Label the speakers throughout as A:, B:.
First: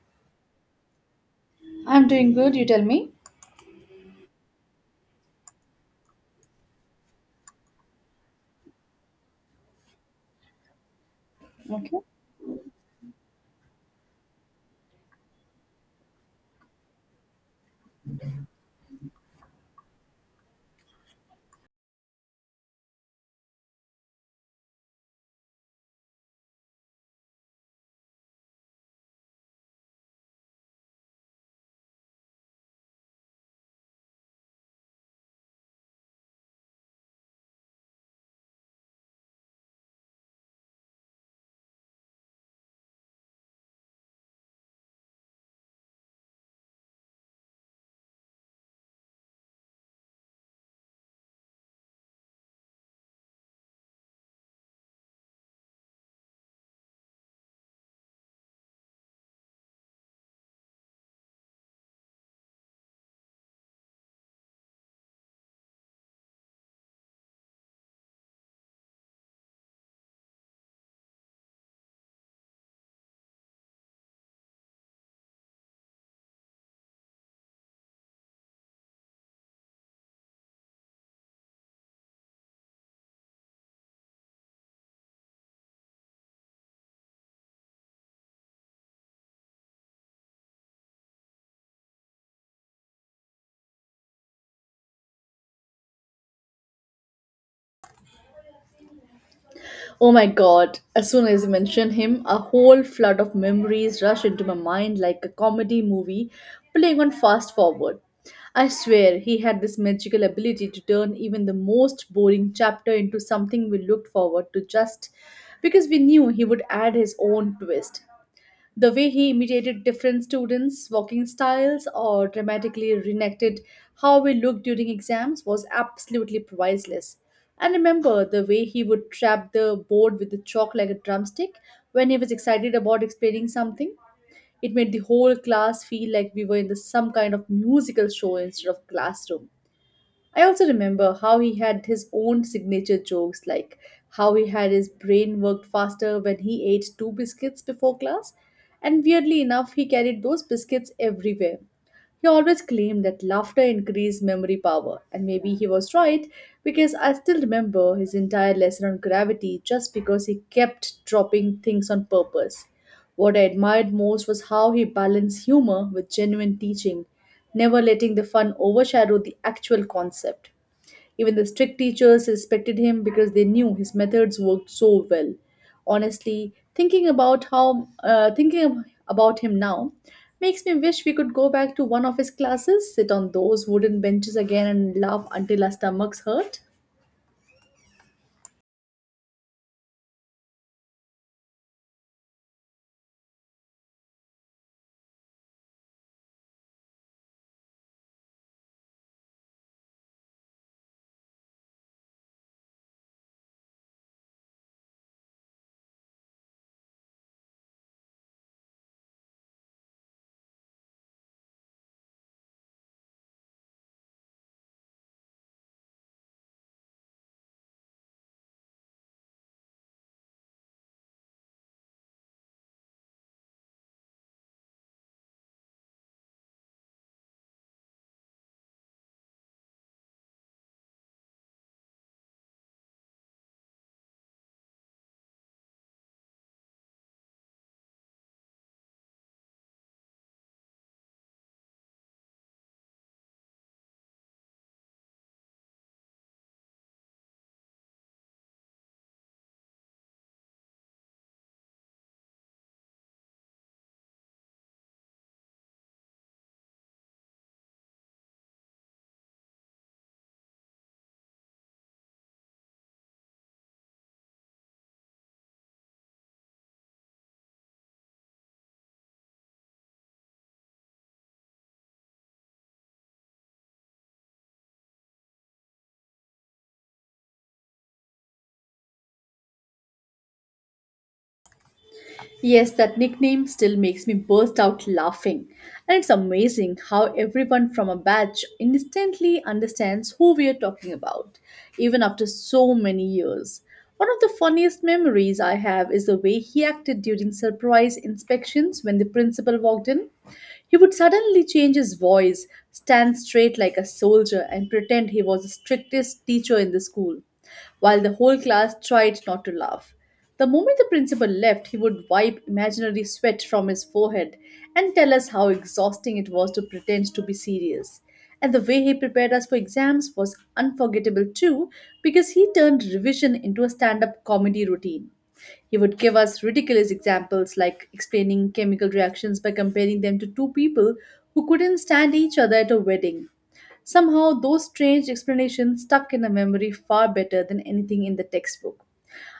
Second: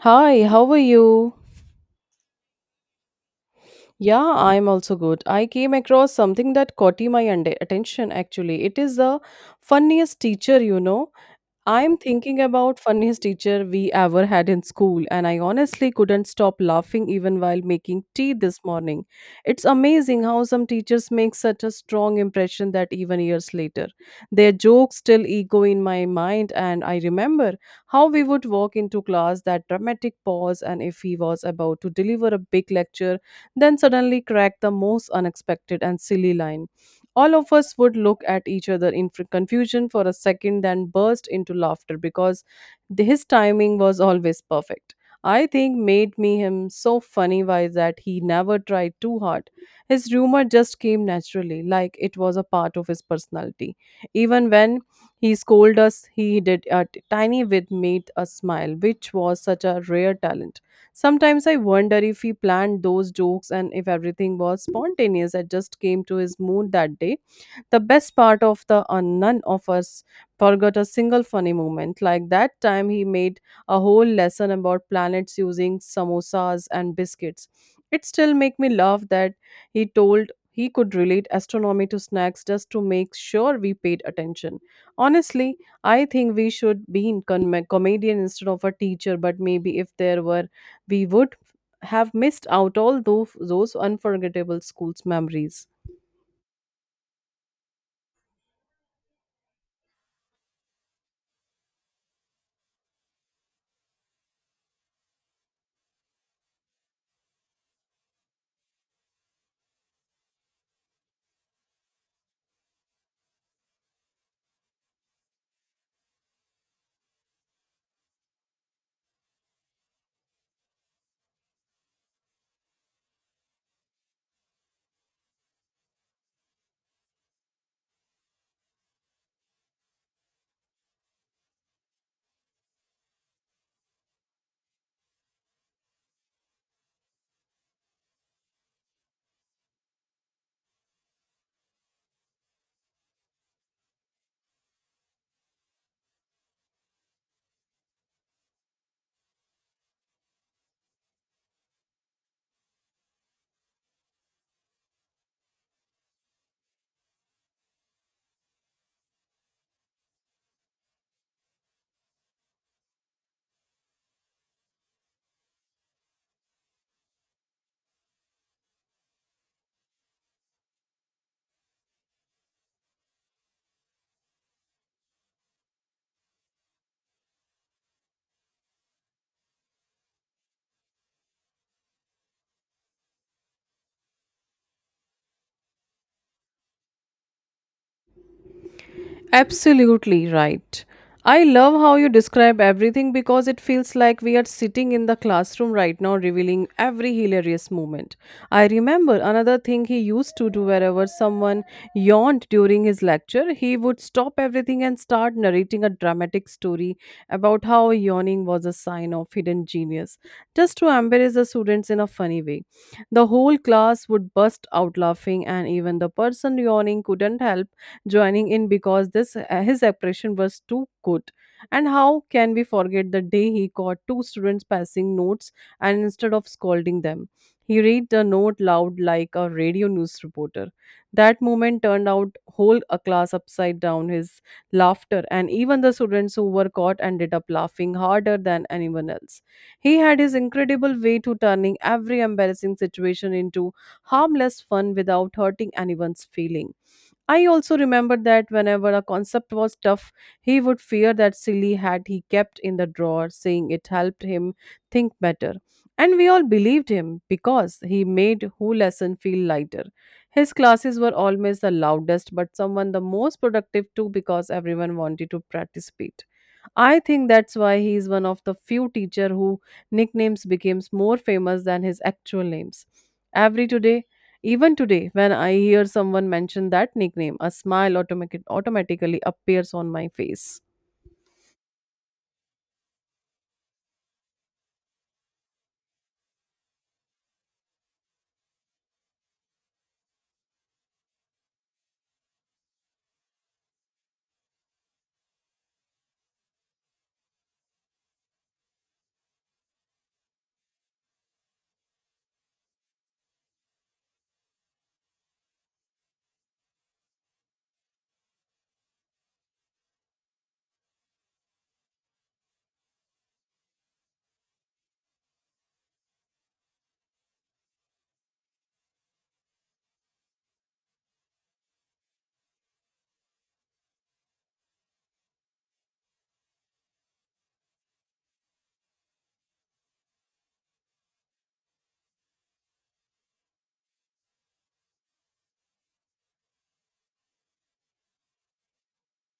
A: Hi, how are you?
B: I'm doing good, you tell me.
A: Yeah, I'm also good. I came across something that caught my attention actually. It is the funniest teacher, you know. I'm
B: Okay.
A: thinking about funniest teacher we ever had in school, and I honestly couldn't stop laughing even while making tea this morning. It's amazing how some teachers make such a strong impression that even years later their jokes still echo in my mind, and I remember how we would walk into class, that dramatic pause, and if he was about to deliver a big lecture, then suddenly crack the most unexpected and silly line, all of us would look at each other in confusion for a second, then burst into laughter because his timing was always perfect. I think made me him so funny was that he never tried too hard. His humor just came naturally, like it was a part of his personality. Even when he scolded us, he did a tiny bit made us smile, which was such a rare talent. Sometimes I wonder if he planned those jokes and if everything was spontaneous. I just came to his mood that day, the best part of the none of us forgot a single funny moment. Like that time he made a whole lesson about planets using samosas and biscuits. It still make me laugh that he told he could relate astronomy to snacks just to make sure we paid attention. Honestly, I think we should be in comedian instead of a teacher, but maybe if there were, we would have missed out all those unforgettable school's memories.
B: Oh my god, as soon as you mention him, a whole flood of memories rush into my mind like a comedy movie playing on fast forward. I swear he had this magical ability to turn even the most boring chapter into something we looked forward to just because we knew he would add his own twist. The way he imitated different students' walking styles or dramatically reenacted how we looked during exams was absolutely priceless. And remember the way he would trap the board with the chalk like a drumstick when he was excited about explaining something. It made the whole class feel like we were in some kind of musical show instead of classroom. I also remember how he had his own signature jokes, like how he had his brain worked faster when he ate two biscuits before class. And weirdly enough, he carried those biscuits everywhere. He always claimed that laughter increased memory power, and maybe he was right because I still remember his entire lesson on gravity just because he kept dropping things on purpose. What I admired most was how he balanced humor with genuine teaching, never letting the fun overshadow the actual concept. Even the strict teachers respected him because they knew his methods worked so well. Honestly, thinking about him now makes me wish we could go back to one of his classes, sit on those wooden benches again, and laugh until our stomachs hurt.
A: Absolutely right. I love how you describe everything because it feels like we are sitting in the classroom right now, revealing every hilarious moment. I remember another thing he used to do: wherever someone yawned during his lecture, he would stop everything and start narrating a dramatic story about how yawning was a sign of hidden genius, just to embarrass the students in a funny way. The whole class would burst out laughing, and even the person yawning couldn't help joining in because this his expression was too good. And how can we forget the day he caught two students passing notes and, instead of scolding them, he read the note loud like a radio news reporter. That moment turned out whole a class upside down, his laughter, and even the students who were caught ended up laughing harder than anyone else. He had his incredible way to turning every embarrassing situation into harmless fun without hurting anyone's feeling. I also remember that whenever a concept was tough, he would fear that silly hat he kept in the drawer, saying it helped him think better. And we all believed him because he made whole lesson feel lighter. His classes were always the loudest, but someone the most productive too because everyone wanted to participate. I think that's why he is one of the few teacher who nicknames becomes more famous than his actual names. Every today, Even today, when I hear someone mention that nickname, a smile automatically appears on my face.
B: Yes, that nickname still makes me burst out laughing. And it's amazing how everyone from a batch instantly understands who we are talking about, even after so many years. One of the funniest memories I have is the way he acted during surprise inspections when the principal walked in. He would suddenly change his voice, stand straight like a soldier, and pretend he was the strictest teacher in the school while the whole class tried not to laugh. The moment the principal left, he would wipe imaginary sweat from his forehead and tell us how exhausting it was to pretend to be serious. And the way he prepared us for exams was unforgettable too, because he turned revision into a stand up comedy routine. He would give us ridiculous examples like explaining chemical reactions by comparing them to two people who couldn't stand each other at a wedding. Somehow, those strange explanations stuck in the memory far better than anything in the textbook.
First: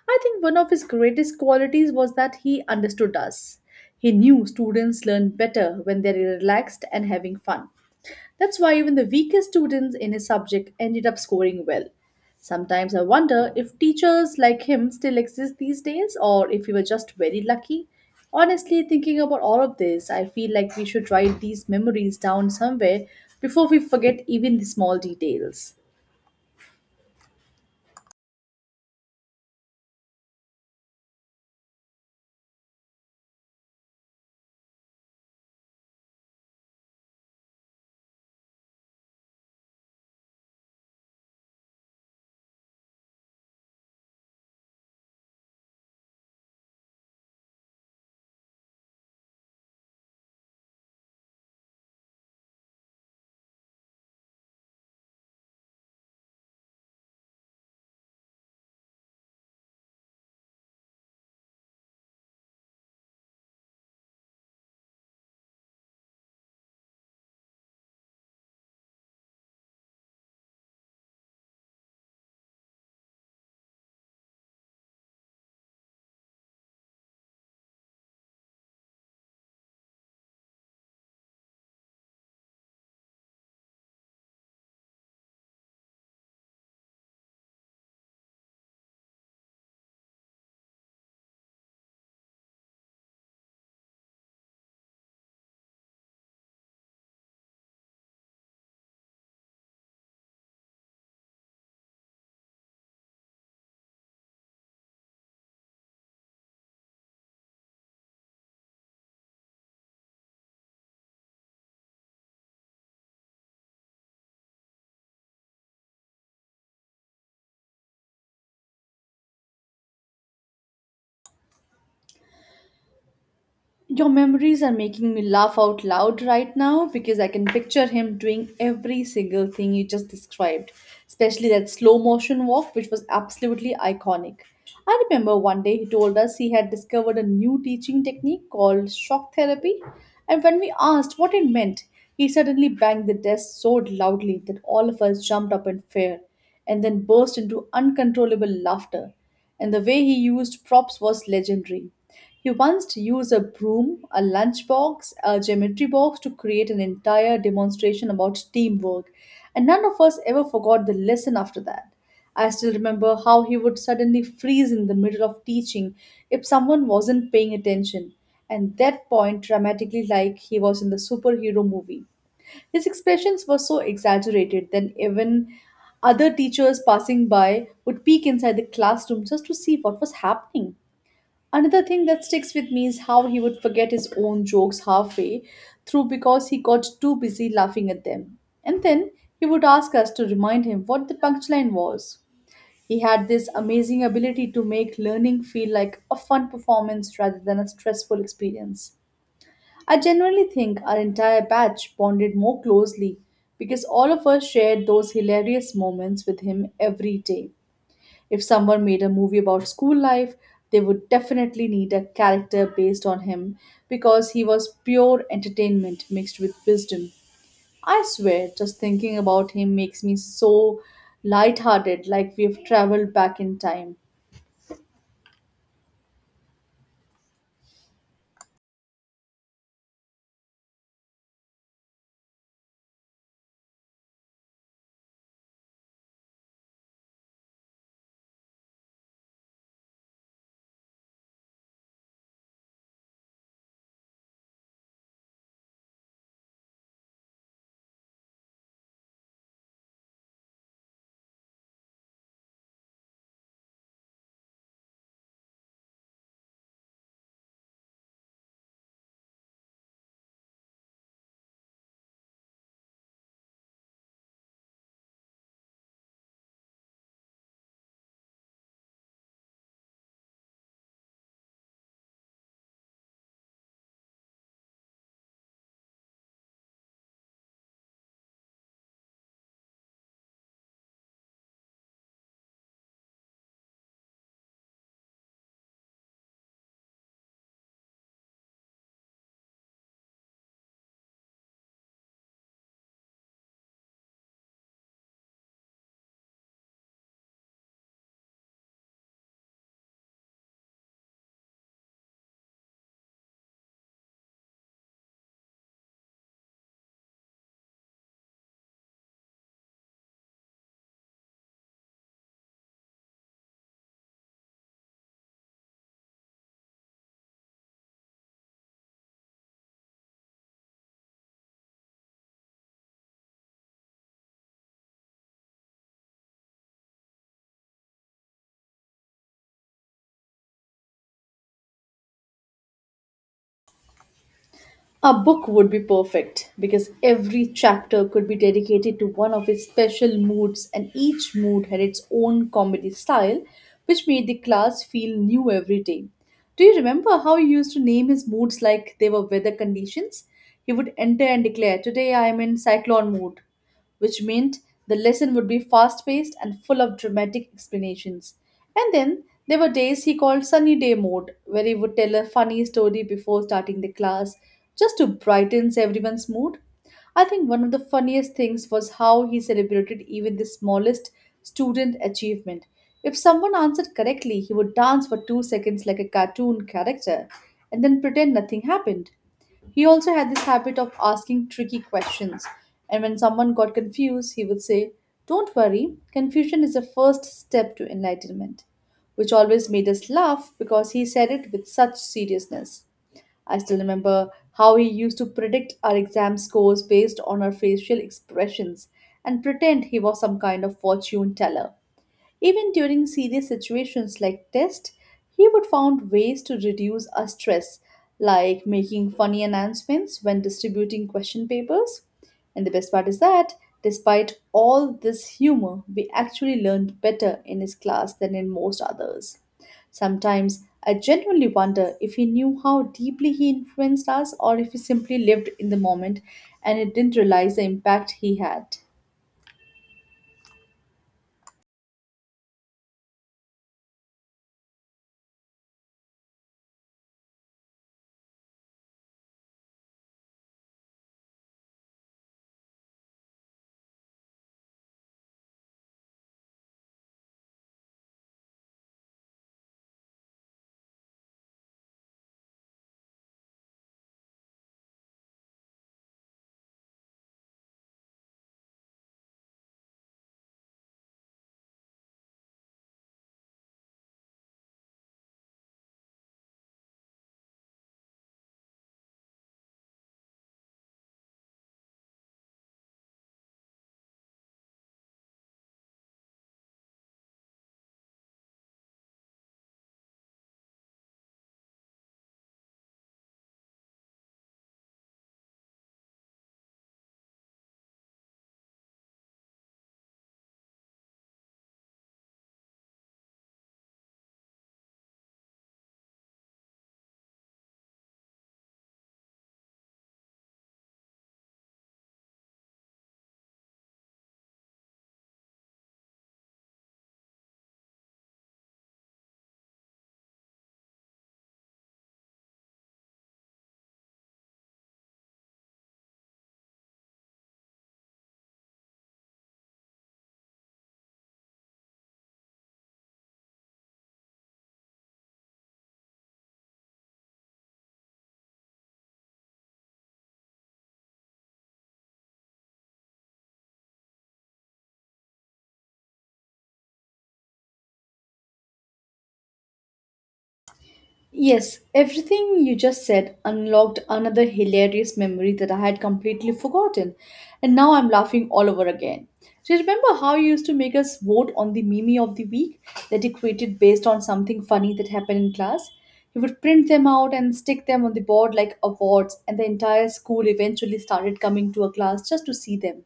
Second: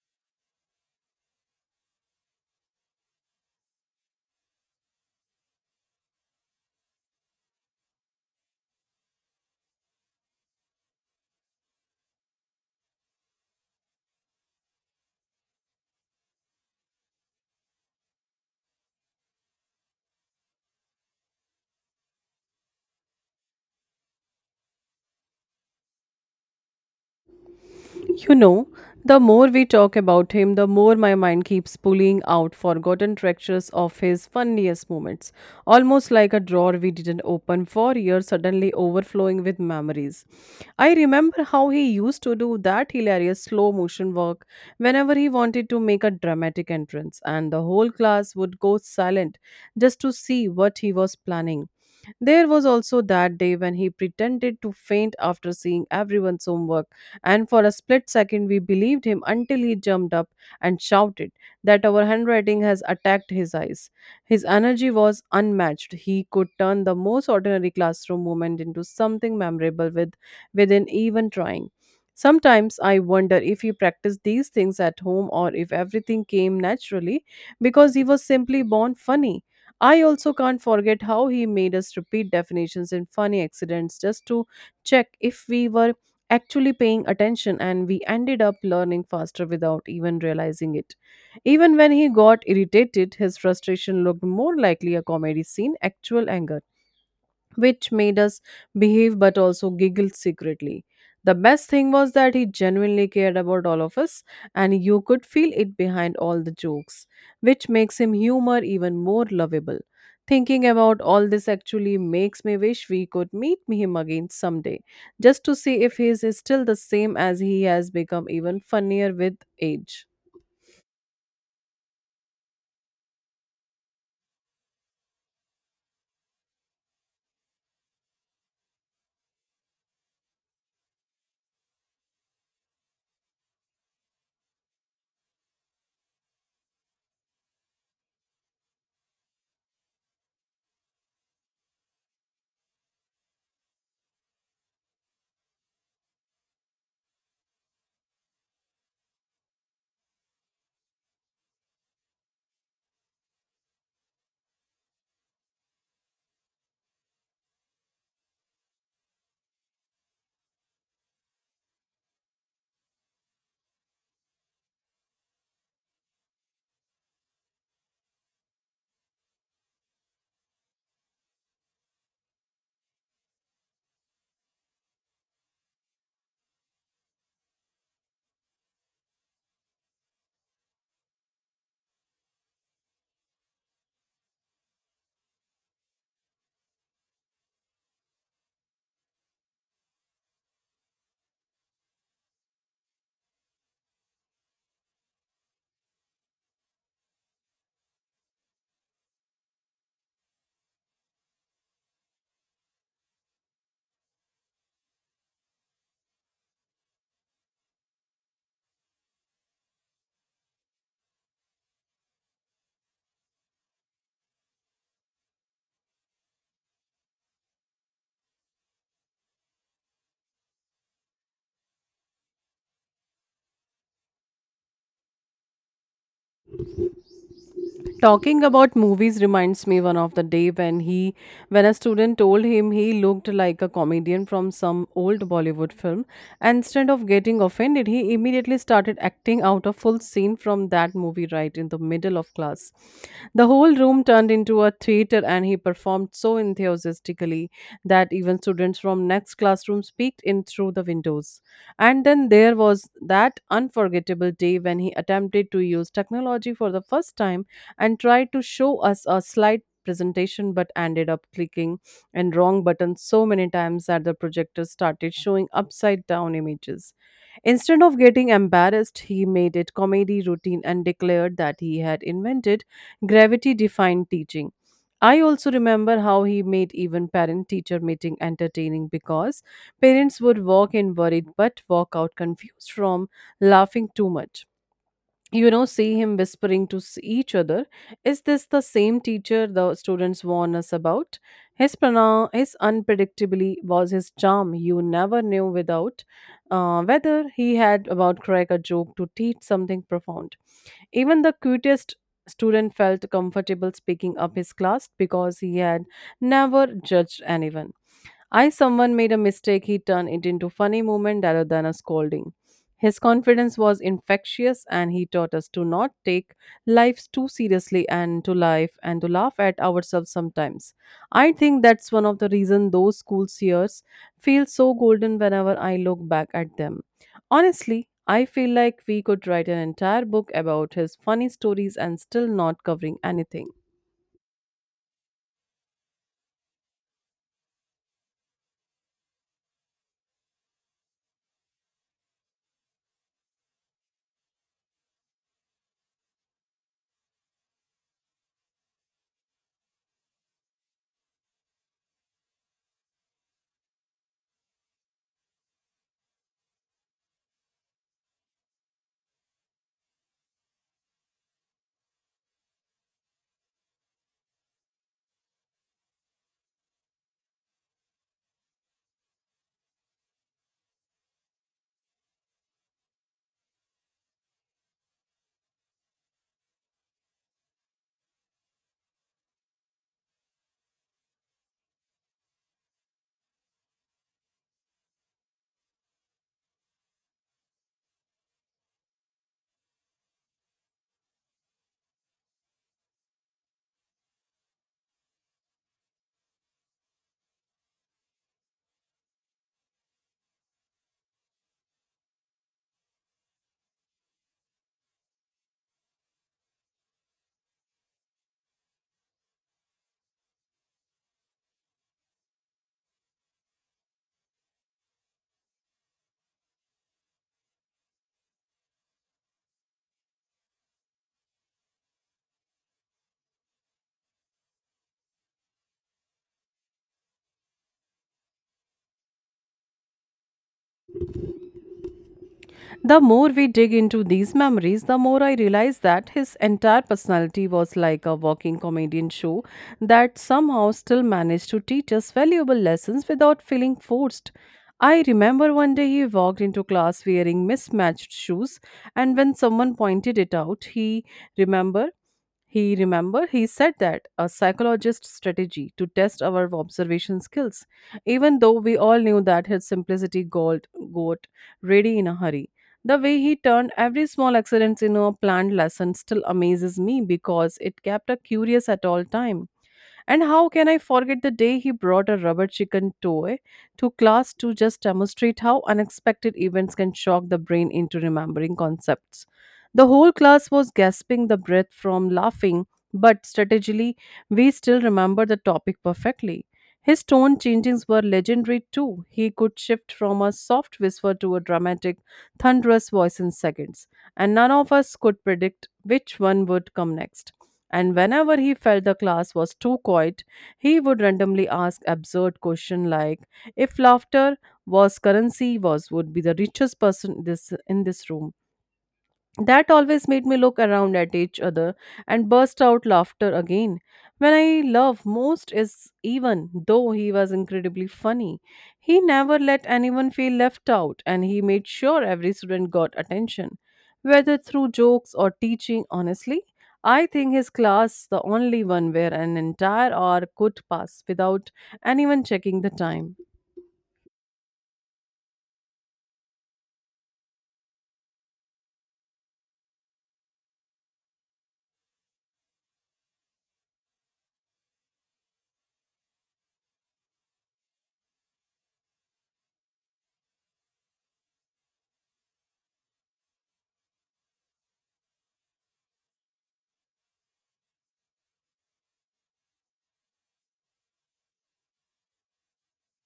B: I think one of his greatest qualities was that he understood us. He knew students learn better when they're relaxed and having fun. That's why even the weakest students in his subject ended up scoring well. Sometimes I wonder if teachers like him still exist these days or if we were just very lucky. Honestly, thinking about all of this, I feel like we should write these memories down somewhere before we forget even the small details.
A: You know, the more we talk about him, the more my mind keeps pulling out forgotten treasures of his funniest moments, almost like a drawer we didn't open for years suddenly overflowing with memories. I remember how he used to do that hilarious slow motion work whenever he wanted to make a dramatic entrance, and the whole class would go silent just to see what he was planning. There was also that day when he pretended to faint after seeing everyone's homework, and for a split second we believed him until he jumped up and shouted that our handwriting has attacked his eyes. His energy was unmatched. He could turn the most ordinary classroom moment into something memorable with within even trying. Sometimes I wonder if he practiced these things at home or if everything came naturally because he was simply born funny. I also can't forget how he made us repeat definitions in funny accidents just to check if we were actually paying attention, and we ended up learning faster without even realizing it. Even when he got irritated, his frustration looked more likely a comedy scene, actual anger, which made us behave but also giggle secretly. The best thing was that he genuinely cared about all of us, and you could feel it behind all the jokes, which makes him humor even more lovable. Thinking about all this actually makes me wish we could meet him again someday, just to see if he is still the same as he has become even funnier with age.
B: Your memories are making me laugh out loud right now because I can picture him doing every single thing you just described, especially that slow motion walk, which was absolutely iconic. I remember one day he told us he had discovered a new teaching technique called shock therapy, and when we asked what it meant, he suddenly banged the desk so loudly that all of us jumped up in fear and then burst into uncontrollable laughter, and the way he used props was legendary. He once used a broom, a lunchbox, a geometry box to create an entire demonstration about teamwork, and none of us ever forgot the lesson after that. I still remember how he would suddenly freeze in the middle of teaching if someone wasn't paying attention, and that point dramatically like he was in the superhero movie. His expressions were so exaggerated that even other teachers passing by would peek inside the classroom just to see what was happening. Another thing that sticks with me is how he would forget his own jokes halfway through because he got too busy laughing at them. And then he would ask us to remind him what the punchline was. He had this amazing ability to make learning feel like a fun performance rather than a stressful experience. I genuinely think our entire batch bonded more closely because all of us shared those hilarious moments with him every day. If someone made a movie about school life, they would definitely need a character based on him because he was pure entertainment mixed with wisdom. I swear, just thinking about him makes me so lighthearted, like we've traveled back in time.
A: Talking about movies reminds me one of the day when he when a student told him he looked like a comedian from some old Bollywood film, and instead of getting offended, he immediately started acting out a full scene from that movie right in the middle of class. The whole room turned into a theater, and he performed so enthusiastically that even students from next classroom peeked in through the windows. And then there was that unforgettable day when he attempted to use technology for the first time and tried to show us a slide presentation, but ended up clicking and wrong button so many times that the projector started showing upside down images. Instead of getting embarrassed, he made it comedy routine and declared that he had invented gravity defined teaching. I also remember how he made even parent teacher meeting entertaining because parents would walk in worried but walk out confused from laughing too much. You know, see him whispering to each other, is this the same teacher the students warn us about, his prana, his unpredictably was his charm. You never knew without whether he had about crack a joke to teach something profound. Even the cutest student felt comfortable speaking up his class because he had never judged anyone. I someone made a mistake, he turned it into funny moment rather than a scolding. His confidence was infectious, and he taught us to not take life too seriously and to life and to laugh at ourselves sometimes. I think that's one of the reason those school years feel so golden whenever I look back at them. Honestly, I feel like we could write an entire book about his funny stories and still not covering anything.
B: A book would be perfect because every chapter could be dedicated to one of his special moods, and each mood had its own comedy style, which made the class feel new every day. Do you remember how he used to name his moods like they were weather conditions? He would enter and declare, "Today I am in cyclone mood," which meant the lesson would be fast paced and full of dramatic explanations. And then there were days he called sunny day mode, where he would tell a funny story before starting the class just to brighten everyone's mood. I think one of the funniest things was how he celebrated even the smallest student achievement. If someone answered correctly, he would dance for 2 seconds like a cartoon character and then pretend nothing happened. He also had this habit of asking tricky questions, and when someone got confused, he would say, "Don't worry, confusion is the first step to enlightenment," which always made us laugh because he said it with such seriousness. I still remember how he used to predict our exam scores based on our facial expressions and pretend he was some kind of fortune teller. Even during serious situations like tests, he would find ways to reduce our stress, like making funny announcements when distributing question papers. And the best part is that, despite all this humor, we actually learned better in his class than in most others. Sometimes I genuinely wonder if he knew how deeply he influenced us or if he simply lived in the moment and it didn't realize the impact he had.
A: The more we dig into these memories, the more I realize that his entire personality was like a walking comedian show that somehow still managed to teach us valuable lessons without feeling forced. I remember one day he walked into class wearing mismatched shoes, and when someone pointed it out, he remembered he remember he said that a psychologist strategy to test our observation skills, even though we all knew that his simplicity got ready in a hurry. The way he turned every small accident into a planned lesson still amazes me because it kept us curious at all time. And how can I forget the day he brought a rubber chicken toy to class to just demonstrate how unexpected events can shock the brain into remembering concepts? The whole class was gasping the breath from laughing, but strategically, we still remember the topic perfectly. His tone changings were legendary too. He could shift from a soft whisper to a dramatic, thunderous voice in seconds, and none of us could predict which one would come next. And whenever he felt the class was too quiet, he would randomly ask absurd questions like if laughter was currency was would be the richest person this in this room. That always made me look around at each other and burst out laughter again. When I love most is even though he was incredibly funny. He never let anyone feel left out, and he made sure every student got attention, whether through jokes or teaching honestly. I think his class the only one where an entire hour could pass without anyone checking the time.
B: Yes, everything you just said unlocked another hilarious memory that I had completely forgotten, and now I'm laughing all over again. Do you remember how you used to make us vote on the meme of the week that you created based on something funny that happened in class? You would print them out and stick them on the board like awards, and the entire school eventually started coming to a class just to see them.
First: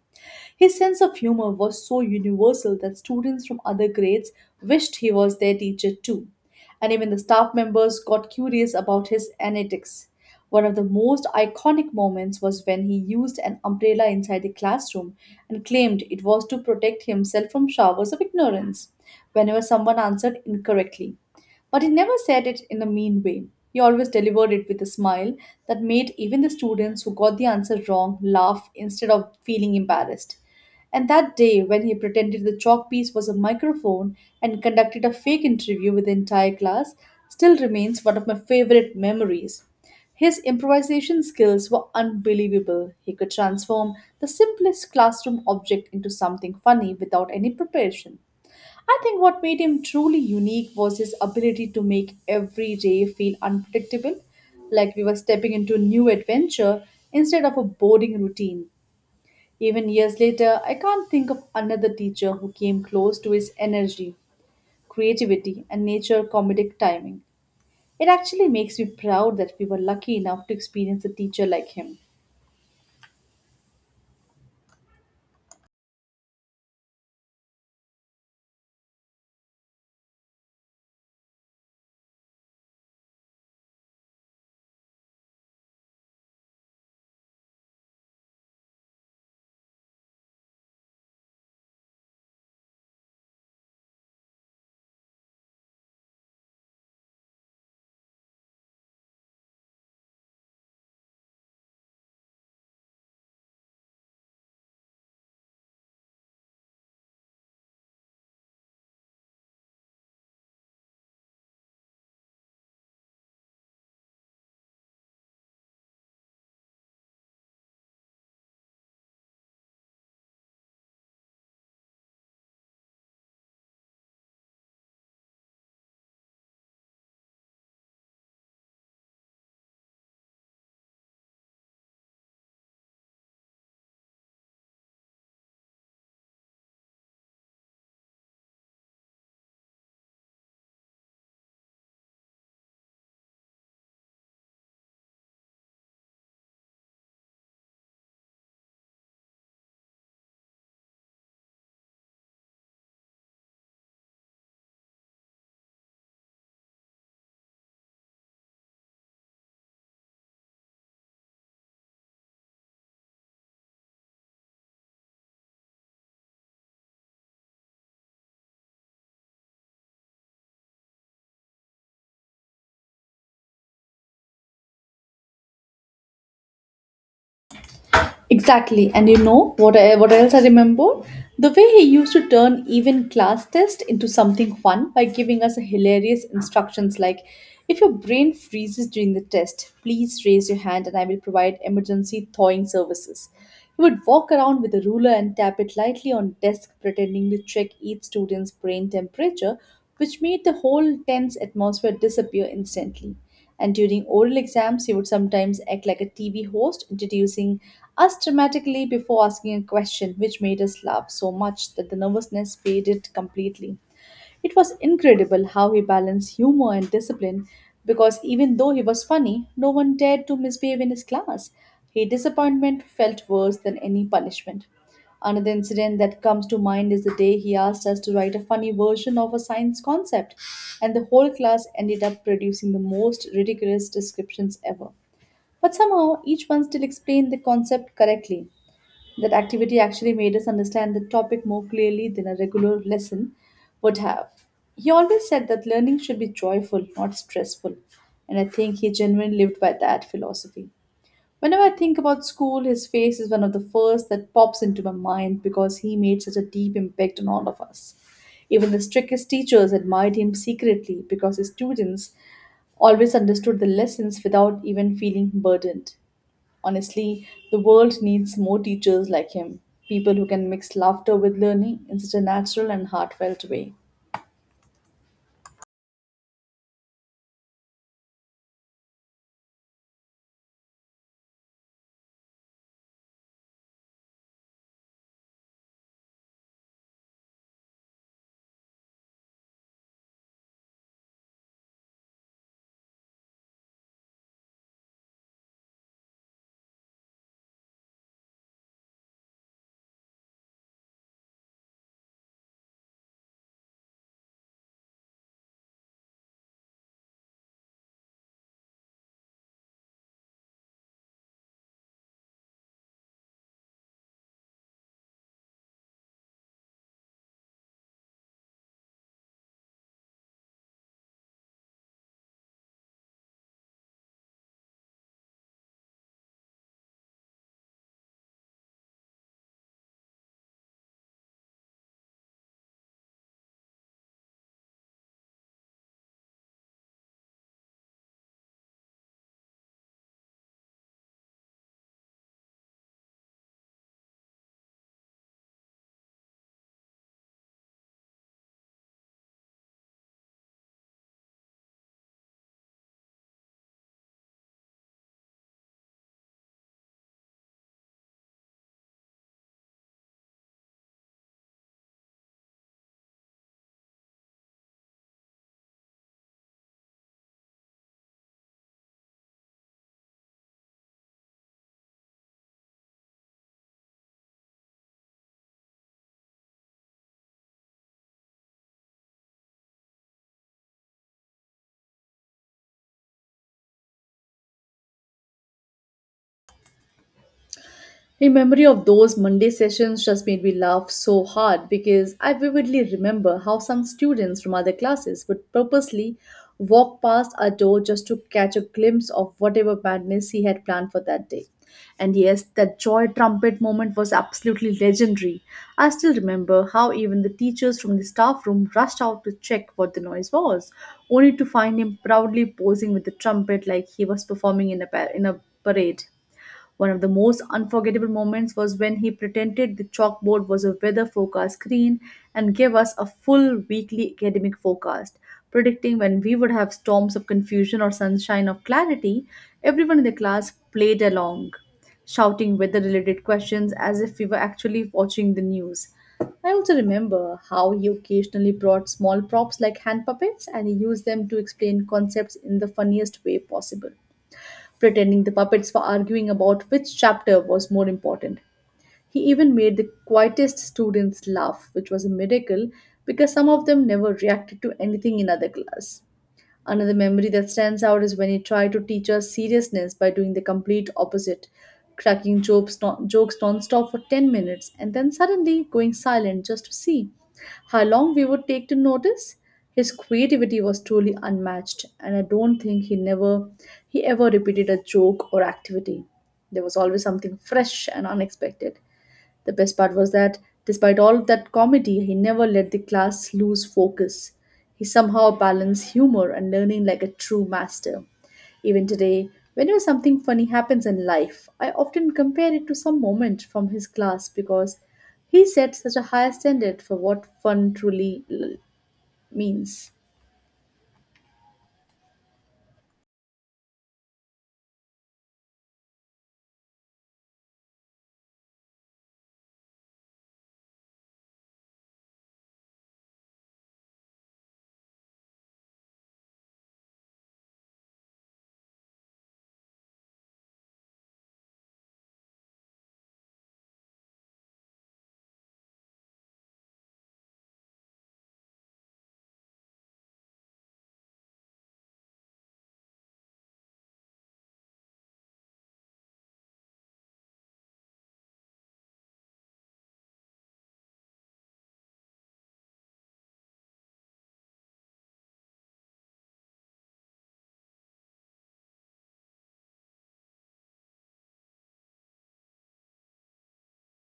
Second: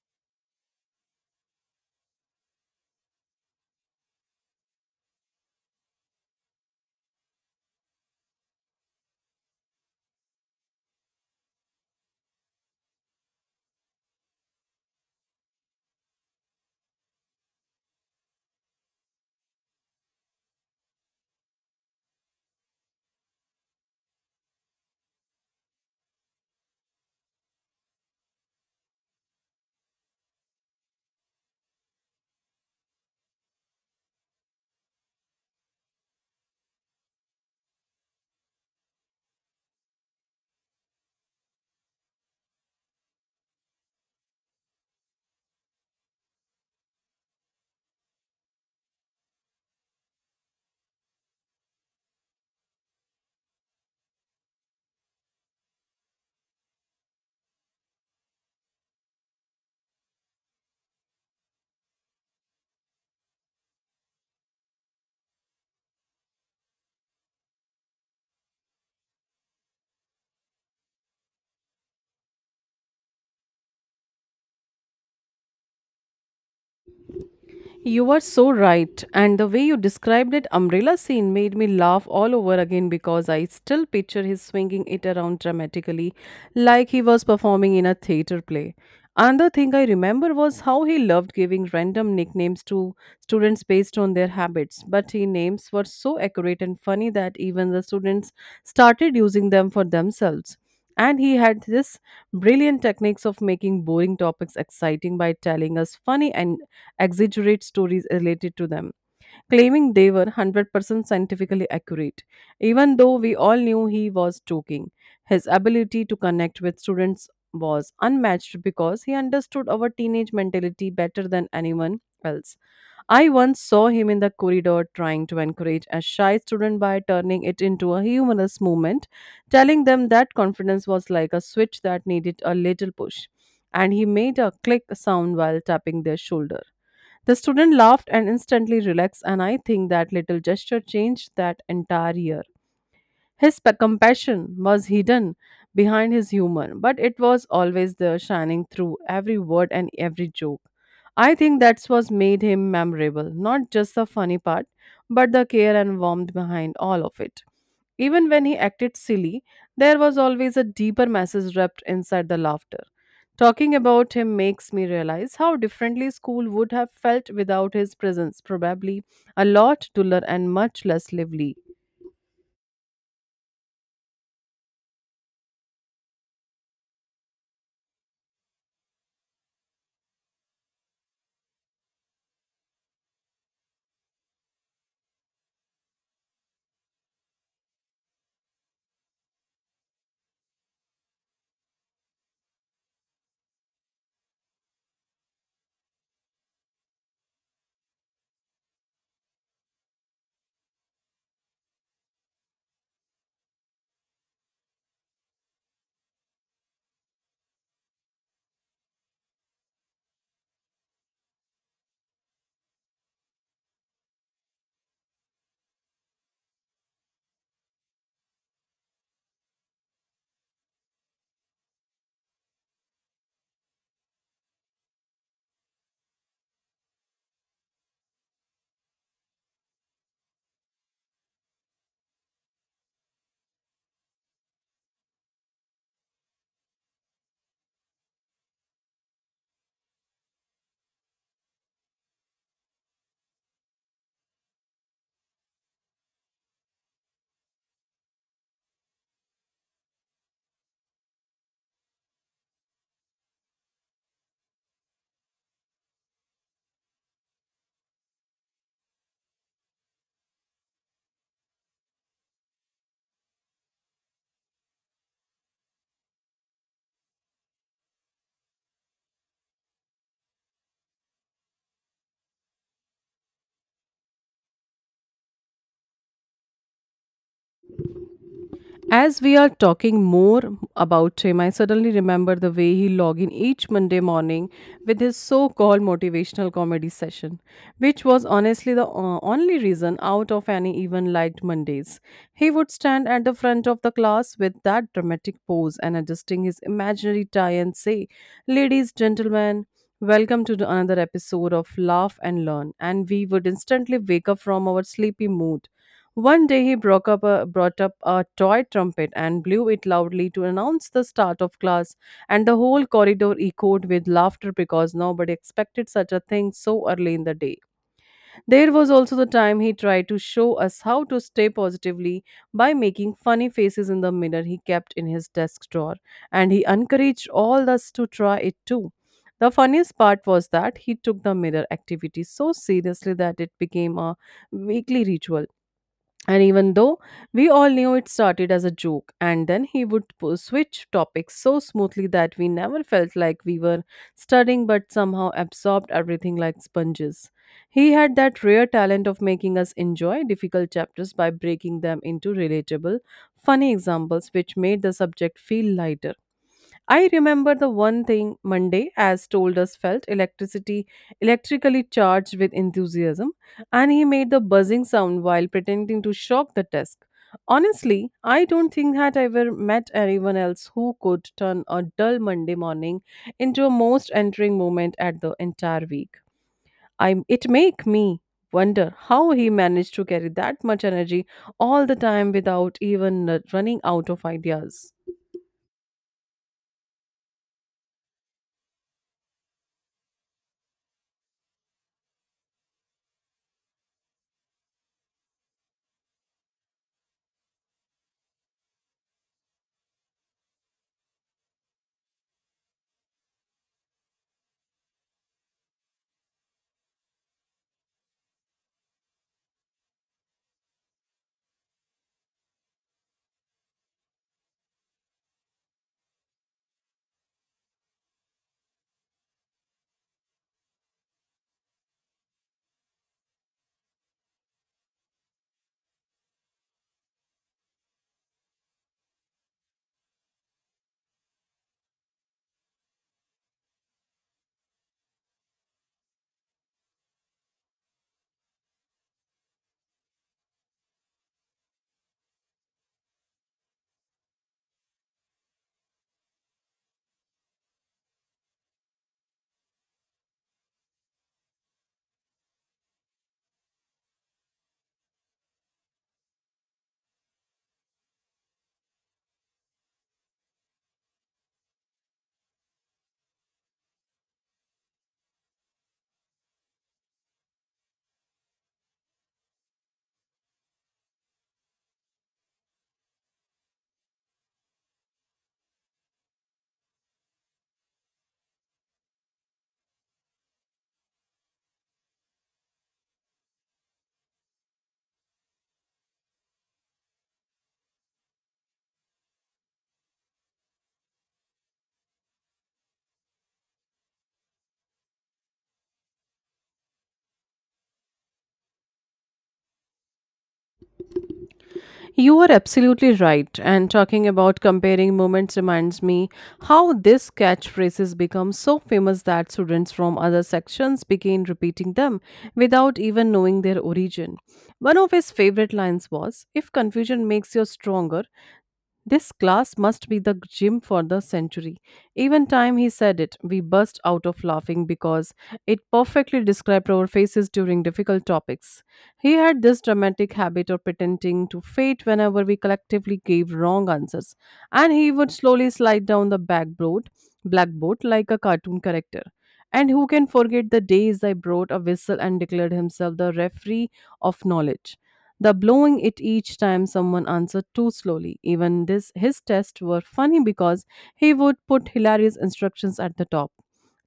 B: His sense of humor was so universal that students from other grades wished he was their teacher too, and even the staff members got curious about his antics. One of the most iconic moments was when he used an umbrella inside the classroom and claimed it was to protect himself from showers of ignorance whenever someone answered incorrectly. But he never said it in a mean way. He always delivered it with a smile that made even the students who got the answer wrong laugh instead of feeling embarrassed. And that day, when he pretended the chalk piece was a microphone and conducted a fake interview with the entire class, still remains one of my favorite memories. His improvisation skills were unbelievable. He could transform the simplest classroom object into something funny without any preparation. I think what made him truly unique was his ability to make every day feel unpredictable, like we were stepping into a new adventure instead of a boring routine. Even years later, I can't think of another teacher who came close to his energy, creativity, and nature comedic timing. It actually makes me proud that we were lucky enough to experience a teacher like him.
A: You are so right. And the way you described that umbrella scene made me laugh all over again because I still picture his swinging it around dramatically like he was performing in a theater play. Another thing I remember was how he loved giving random nicknames to students based on their habits, but his names were so accurate and funny that even the students started using them for themselves. And he had this brilliant techniques of making boring topics exciting by telling us funny and exaggerate stories related to them, claiming they were 100% scientifically accurate, even though we all knew he was joking. His ability to connect with students was unmatched because he understood our teenage mentality better than anyone else. I once saw him in the corridor trying to encourage a shy student by turning it into a humorous movement, telling them that confidence was like a switch that needed a little push. And he made a click sound while tapping their shoulder. The student laughed and instantly relaxed, and I think that little gesture changed that entire year. His compassion was hidden behind his humor, but it was always there, shining through every word and every joke. I think that's what made him memorable, not just the funny part, but the care and warmth behind all of it. Even when he acted silly, there was always a deeper message wrapped inside the laughter. Talking about him makes me realize how differently school would have felt without his presence, probably a lot duller and much less lively.
B: Exactly. And you know what what else I remember? The way he used to turn even class test into something fun by giving us hilarious instructions like, "If your brain freezes during the test, please raise your hand and I will provide emergency thawing services." He would walk around with a ruler and tap it lightly on desk pretending to check each student's brain temperature, which made the whole tense atmosphere disappear instantly. And during oral exams, he would sometimes act like a TV host, introducing us dramatically before asking a question, which made us laugh so much that the nervousness faded completely. It was incredible how he balanced humor and discipline because even though he was funny, no one dared to misbehave in his class. His disappointment felt worse than any punishment. Another incident that comes to mind is the day he asked us to write a funny version of a science concept, and the whole class ended up producing the most ridiculous descriptions ever. But somehow, each one still explained the concept correctly. That activity actually made us understand the topic more clearly than a regular lesson would have. He always said that learning should be joyful, not stressful, and I think he genuinely lived by that philosophy. Whenever I think about school, his face is one of the first that pops into my mind because he made such a deep impact on all of us. Even the strictest teachers admired him secretly because his students always understood the lessons without even feeling burdened. Honestly, the world needs more teachers like him, people who can mix laughter with learning in such a natural and heartfelt way.
A: As we are talking more about him, I suddenly remember the way he log in each Monday morning with his so-called motivational comedy session, which was honestly the only reason out of any even liked Mondays. He would stand at the front of the class with that dramatic pose and adjusting his imaginary tie and say, "Ladies, gentlemen, welcome to another episode of Laugh and Learn." And we would instantly wake up from our sleepy mood. One day he brought up a toy trumpet and blew it loudly to announce the start of class, and the whole corridor echoed with laughter because nobody expected such a thing so early in the day. There was also the time he tried to show us how to stay positively by making funny faces in the mirror he kept in his desk drawer, and he encouraged all us to try it too. The funniest part was that he took the mirror activity so seriously that it became a weekly ritual, and even though we all knew it started as a joke, and then he would switch topics so smoothly that we never felt like we were studying but somehow absorbed everything like sponges. He had that rare talent of making us enjoy difficult chapters by breaking them into relatable, funny examples, which made the subject feel lighter. I remember the one thing Monday, as told us, felt electricity electrically charged with enthusiasm, and he made the buzzing sound while pretending to shock the desk. Honestly, I don't think had I ever met anyone else who could turn a dull Monday morning into a most entering moment at the entire week. I it make me wonder how he managed to carry that much energy all the time without even running out of ideas.
B: In memory of those Monday sessions just made me laugh so hard because I vividly remember how some students from other classes would purposely walk past our door just to catch a glimpse of whatever madness he had planned for that day. And yes, that joy trumpet moment was absolutely legendary. I still remember how even the teachers from the staff room rushed out to check what the noise was, only to find him proudly posing with the trumpet like he was performing in a parade. One of the most unforgettable moments was when he pretended the chalkboard was a weather forecast screen and gave us a full weekly academic forecast, predicting when we would have storms of confusion or sunshine of clarity. Everyone in the class played along, shouting weather related questions as if we were actually watching the news. I also remember how he occasionally brought small props like hand puppets, and he used them to explain concepts in the funniest way possible, pretending the puppets were arguing about which chapter was more important. He even made the quietest students laugh, which was a miracle, because some of them never reacted to anything in other class. Another memory that stands out is when he tried to teach us seriousness by doing the complete opposite, cracking jokes non-stop for 10 minutes and then suddenly going silent just to see how long we would take to notice. His creativity was truly unmatched, and I don't think he never he ever repeated a joke or activity. There was always something fresh and unexpected. The best part was that, despite all that comedy, he never let the class lose focus. He somehow balanced humor and learning like a true master. Even today, whenever something funny happens in life, I often compare it to some moment from his class, because he set such a high standard for what fun truly means.
A: You are absolutely right. And talking about comparing moments reminds me how this catchphrase has become so famous that students from other sections begin repeating them without even knowing their origin. One of his favorite lines was, if confusion makes you stronger, this class must be the gym for the century. Even time he said it, we burst out of laughing because it perfectly described our faces during difficult topics. He had this dramatic habit of pretending to fate whenever we collectively gave wrong answers, and he would slowly slide down the blackboard like a cartoon character. And who can forget the days I brought a whistle and declared himself the referee of knowledge? The blowing it each time someone answered too slowly. Even this, his tests were funny because he would put hilarious instructions at the top.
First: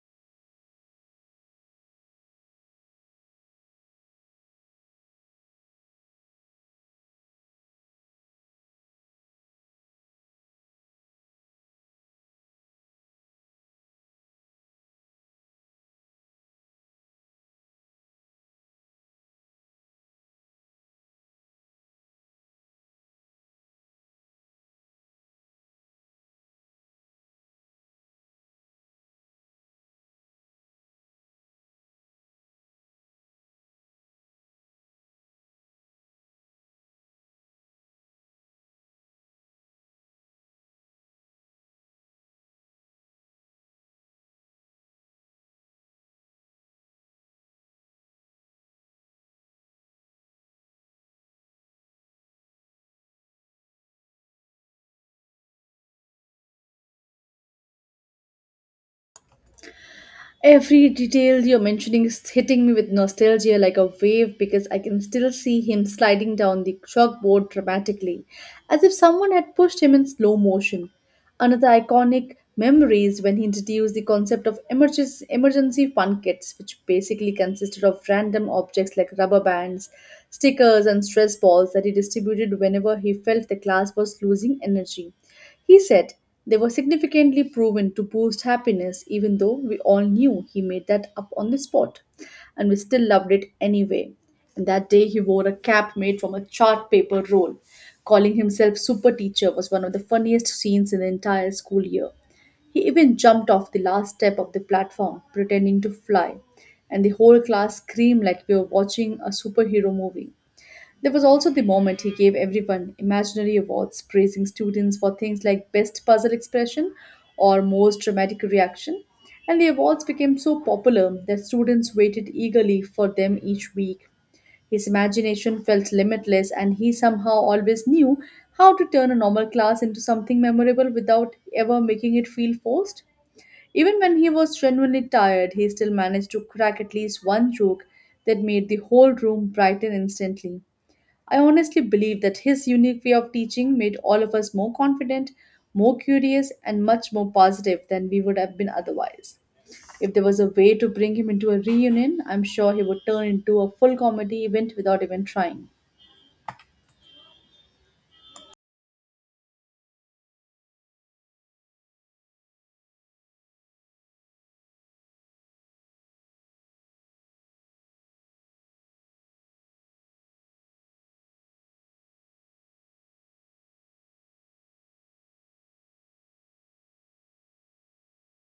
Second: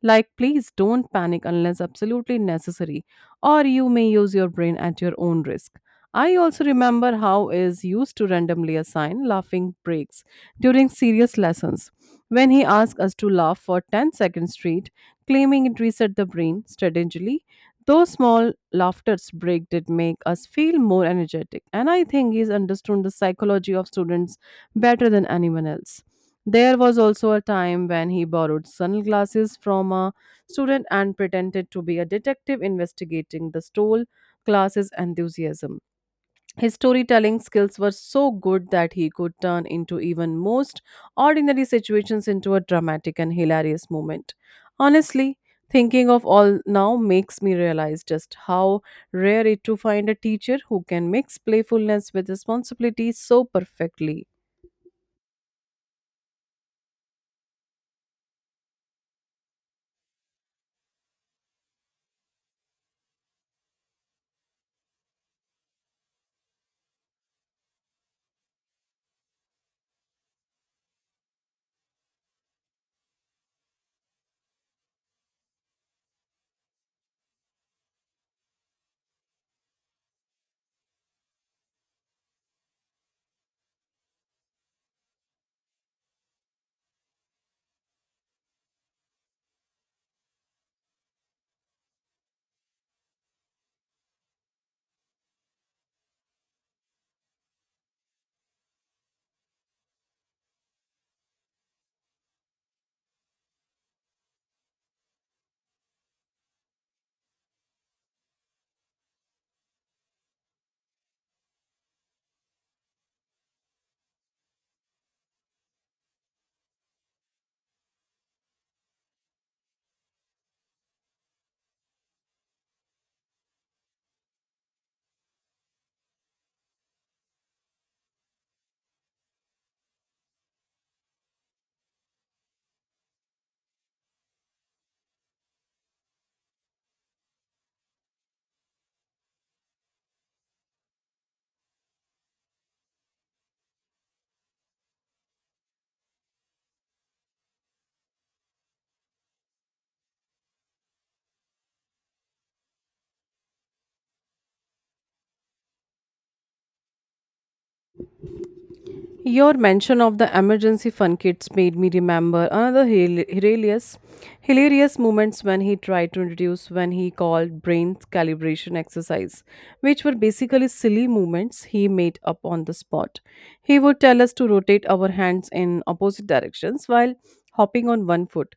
A: Like, please don't panic unless absolutely necessary, or you may use your brain at your own risk. I also remember how is used to randomly assign laughing breaks during serious lessons. When he asked us to laugh for 10 seconds straight, claiming it reset the brain strategically, those small laughter's break did make us feel more energetic, and I think he's understood the psychology of students better than anyone else. There was also a time when he borrowed sunglasses from a student and pretended to be a detective investigating the stole class's enthusiasm. His storytelling skills were so good that he could turn into even most ordinary situations into a dramatic and hilarious moment. Honestly, thinking of all now makes me realize just how rare it to find a teacher who can mix playfulness with responsibility so perfectly.
B: Every detail you're mentioning is hitting me with nostalgia like a wave, because I can still see him sliding down the chalkboard dramatically, as if someone had pushed him in slow motion. Another iconic memory is when he introduced the concept of emergency fun kits, which basically consisted of random objects like rubber bands, stickers, and stress balls that he distributed whenever he felt the class was losing energy. He said they were significantly proven to boost happiness, even though we all knew he made that up on the spot. And we still loved it anyway. And that day he wore a cap made from a chart paper roll. Calling himself super teacher was one of the funniest scenes in the entire school year. He even jumped off the last step of the platform, pretending to fly, and the whole class screamed like we were watching a superhero movie. There was also the moment he gave everyone imaginary awards, praising students for things like best puzzle expression or most dramatic reaction. And the awards became so popular that students waited eagerly for them each week. His imagination felt limitless, and he somehow always knew how to turn a normal class into something memorable without ever making it feel forced. Even when he was genuinely tired, he still managed to crack at least one joke that made the whole room brighten instantly. I honestly believe that his unique way of teaching made all of us more confident, more curious, and much more positive than we would have been otherwise. If there was a way to bring him into a reunion, I'm sure he would turn into a full comedy event without even trying.
A: Your mention of the emergency fund kits made me remember another hilarious moments when he tried to introduce when he called brain calibration exercise, which were basically silly movements he made up on the spot. He would tell us to rotate our hands in opposite directions while hopping on one foot,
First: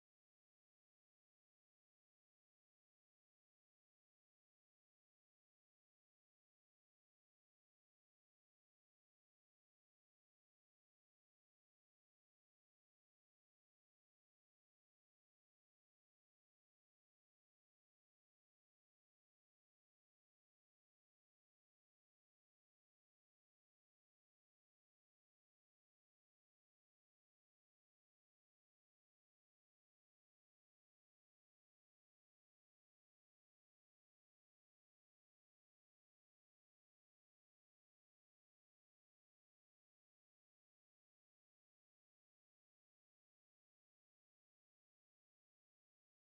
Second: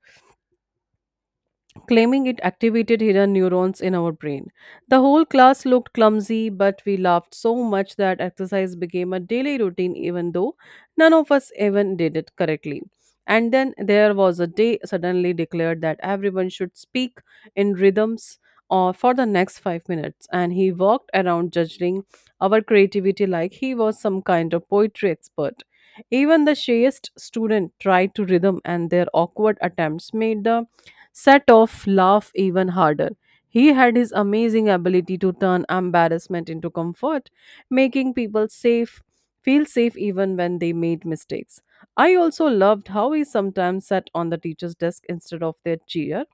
A: claiming it activated hidden neurons in our brain. The whole class looked clumsy, but we laughed so much that exercise became a daily routine, even though none of us even did it correctly. And then there was a day suddenly declared that everyone should speak in rhythms or for the next 5 minutes, and he walked around judging our creativity like he was some kind of poetry expert. Even the shyest student tried to rhythm, and their awkward attempts made the set off laugh even harder. He had his amazing ability to turn embarrassment into comfort, making people safe feel safe even when they made mistakes. I also loved how he sometimes sat on the teacher's desk instead of their chair,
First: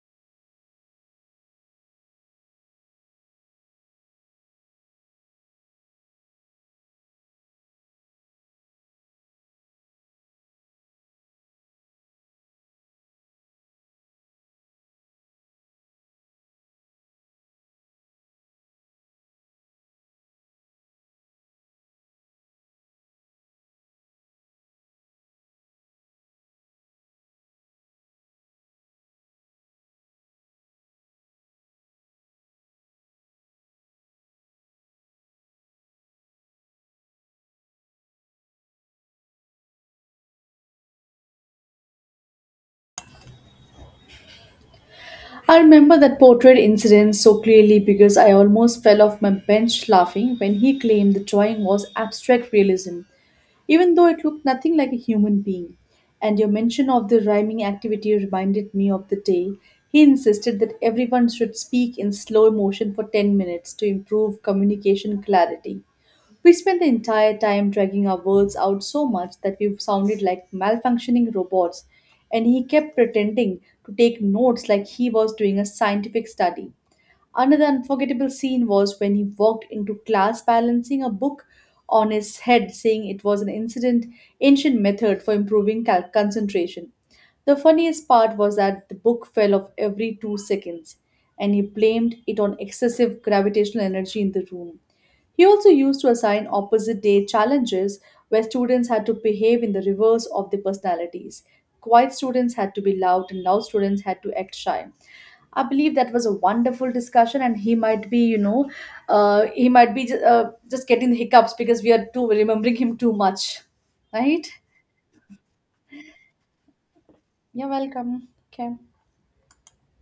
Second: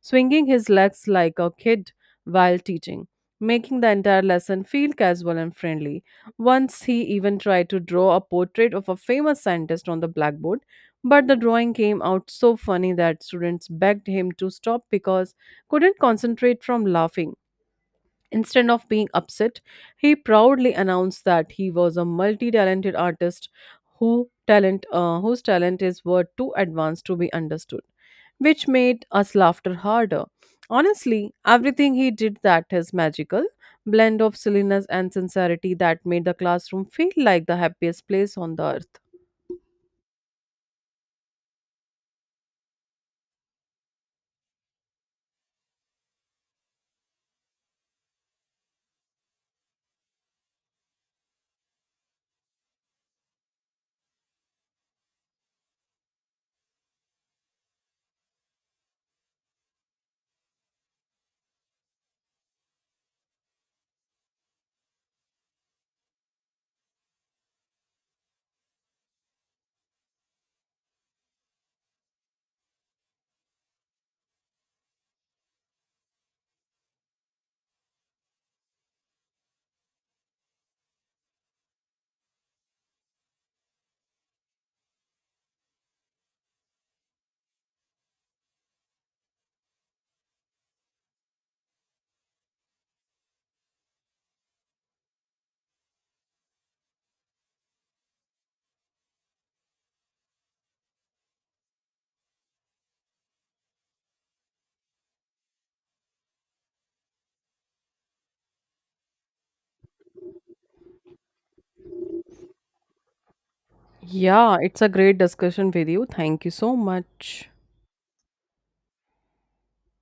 A: swinging his legs like a kid while teaching, making the entire lesson feel casual and friendly. Once he even tried to draw a portrait of a famous scientist on the blackboard, but the drawing came out so funny that students begged him to stop because couldn't concentrate from laughing. Instead of being upset, he proudly announced that he was a multi-talented artist whose talent is were too advanced to be understood, which made us laughter harder. Honestly, everything he did that is magical blend of silliness and sincerity that made the classroom feel like the happiest place on the earth.
B: I remember that portrait incident so clearly because I almost fell off my bench laughing when he claimed the drawing was abstract realism, even though it looked nothing like a human being. And your mention of the rhyming activity reminded me of the day he insisted that everyone should speak in slow motion for 10 minutes to improve communication clarity. We spent the entire time dragging our words out so much that we sounded like malfunctioning robots, and he kept pretending to take notes like he was doing a scientific study. Another unforgettable scene was when he walked into class balancing a book on his head, saying it was an incident ancient method for improving concentration. The funniest part was that the book fell off every 2 seconds, and he blamed it on excessive gravitational energy in the room. He also used to assign opposite day challenges where students had to behave in the reverse of their personalities. Quiet students had to be loud, and loud students had to act shy. I believe that was a wonderful discussion, and he might be, you know, he might be ju- just getting the hiccups because we are too remembering him too much, right?
A: Yeah, it's a great discussion with you. Thank you so much.
B: You're welcome. Okay.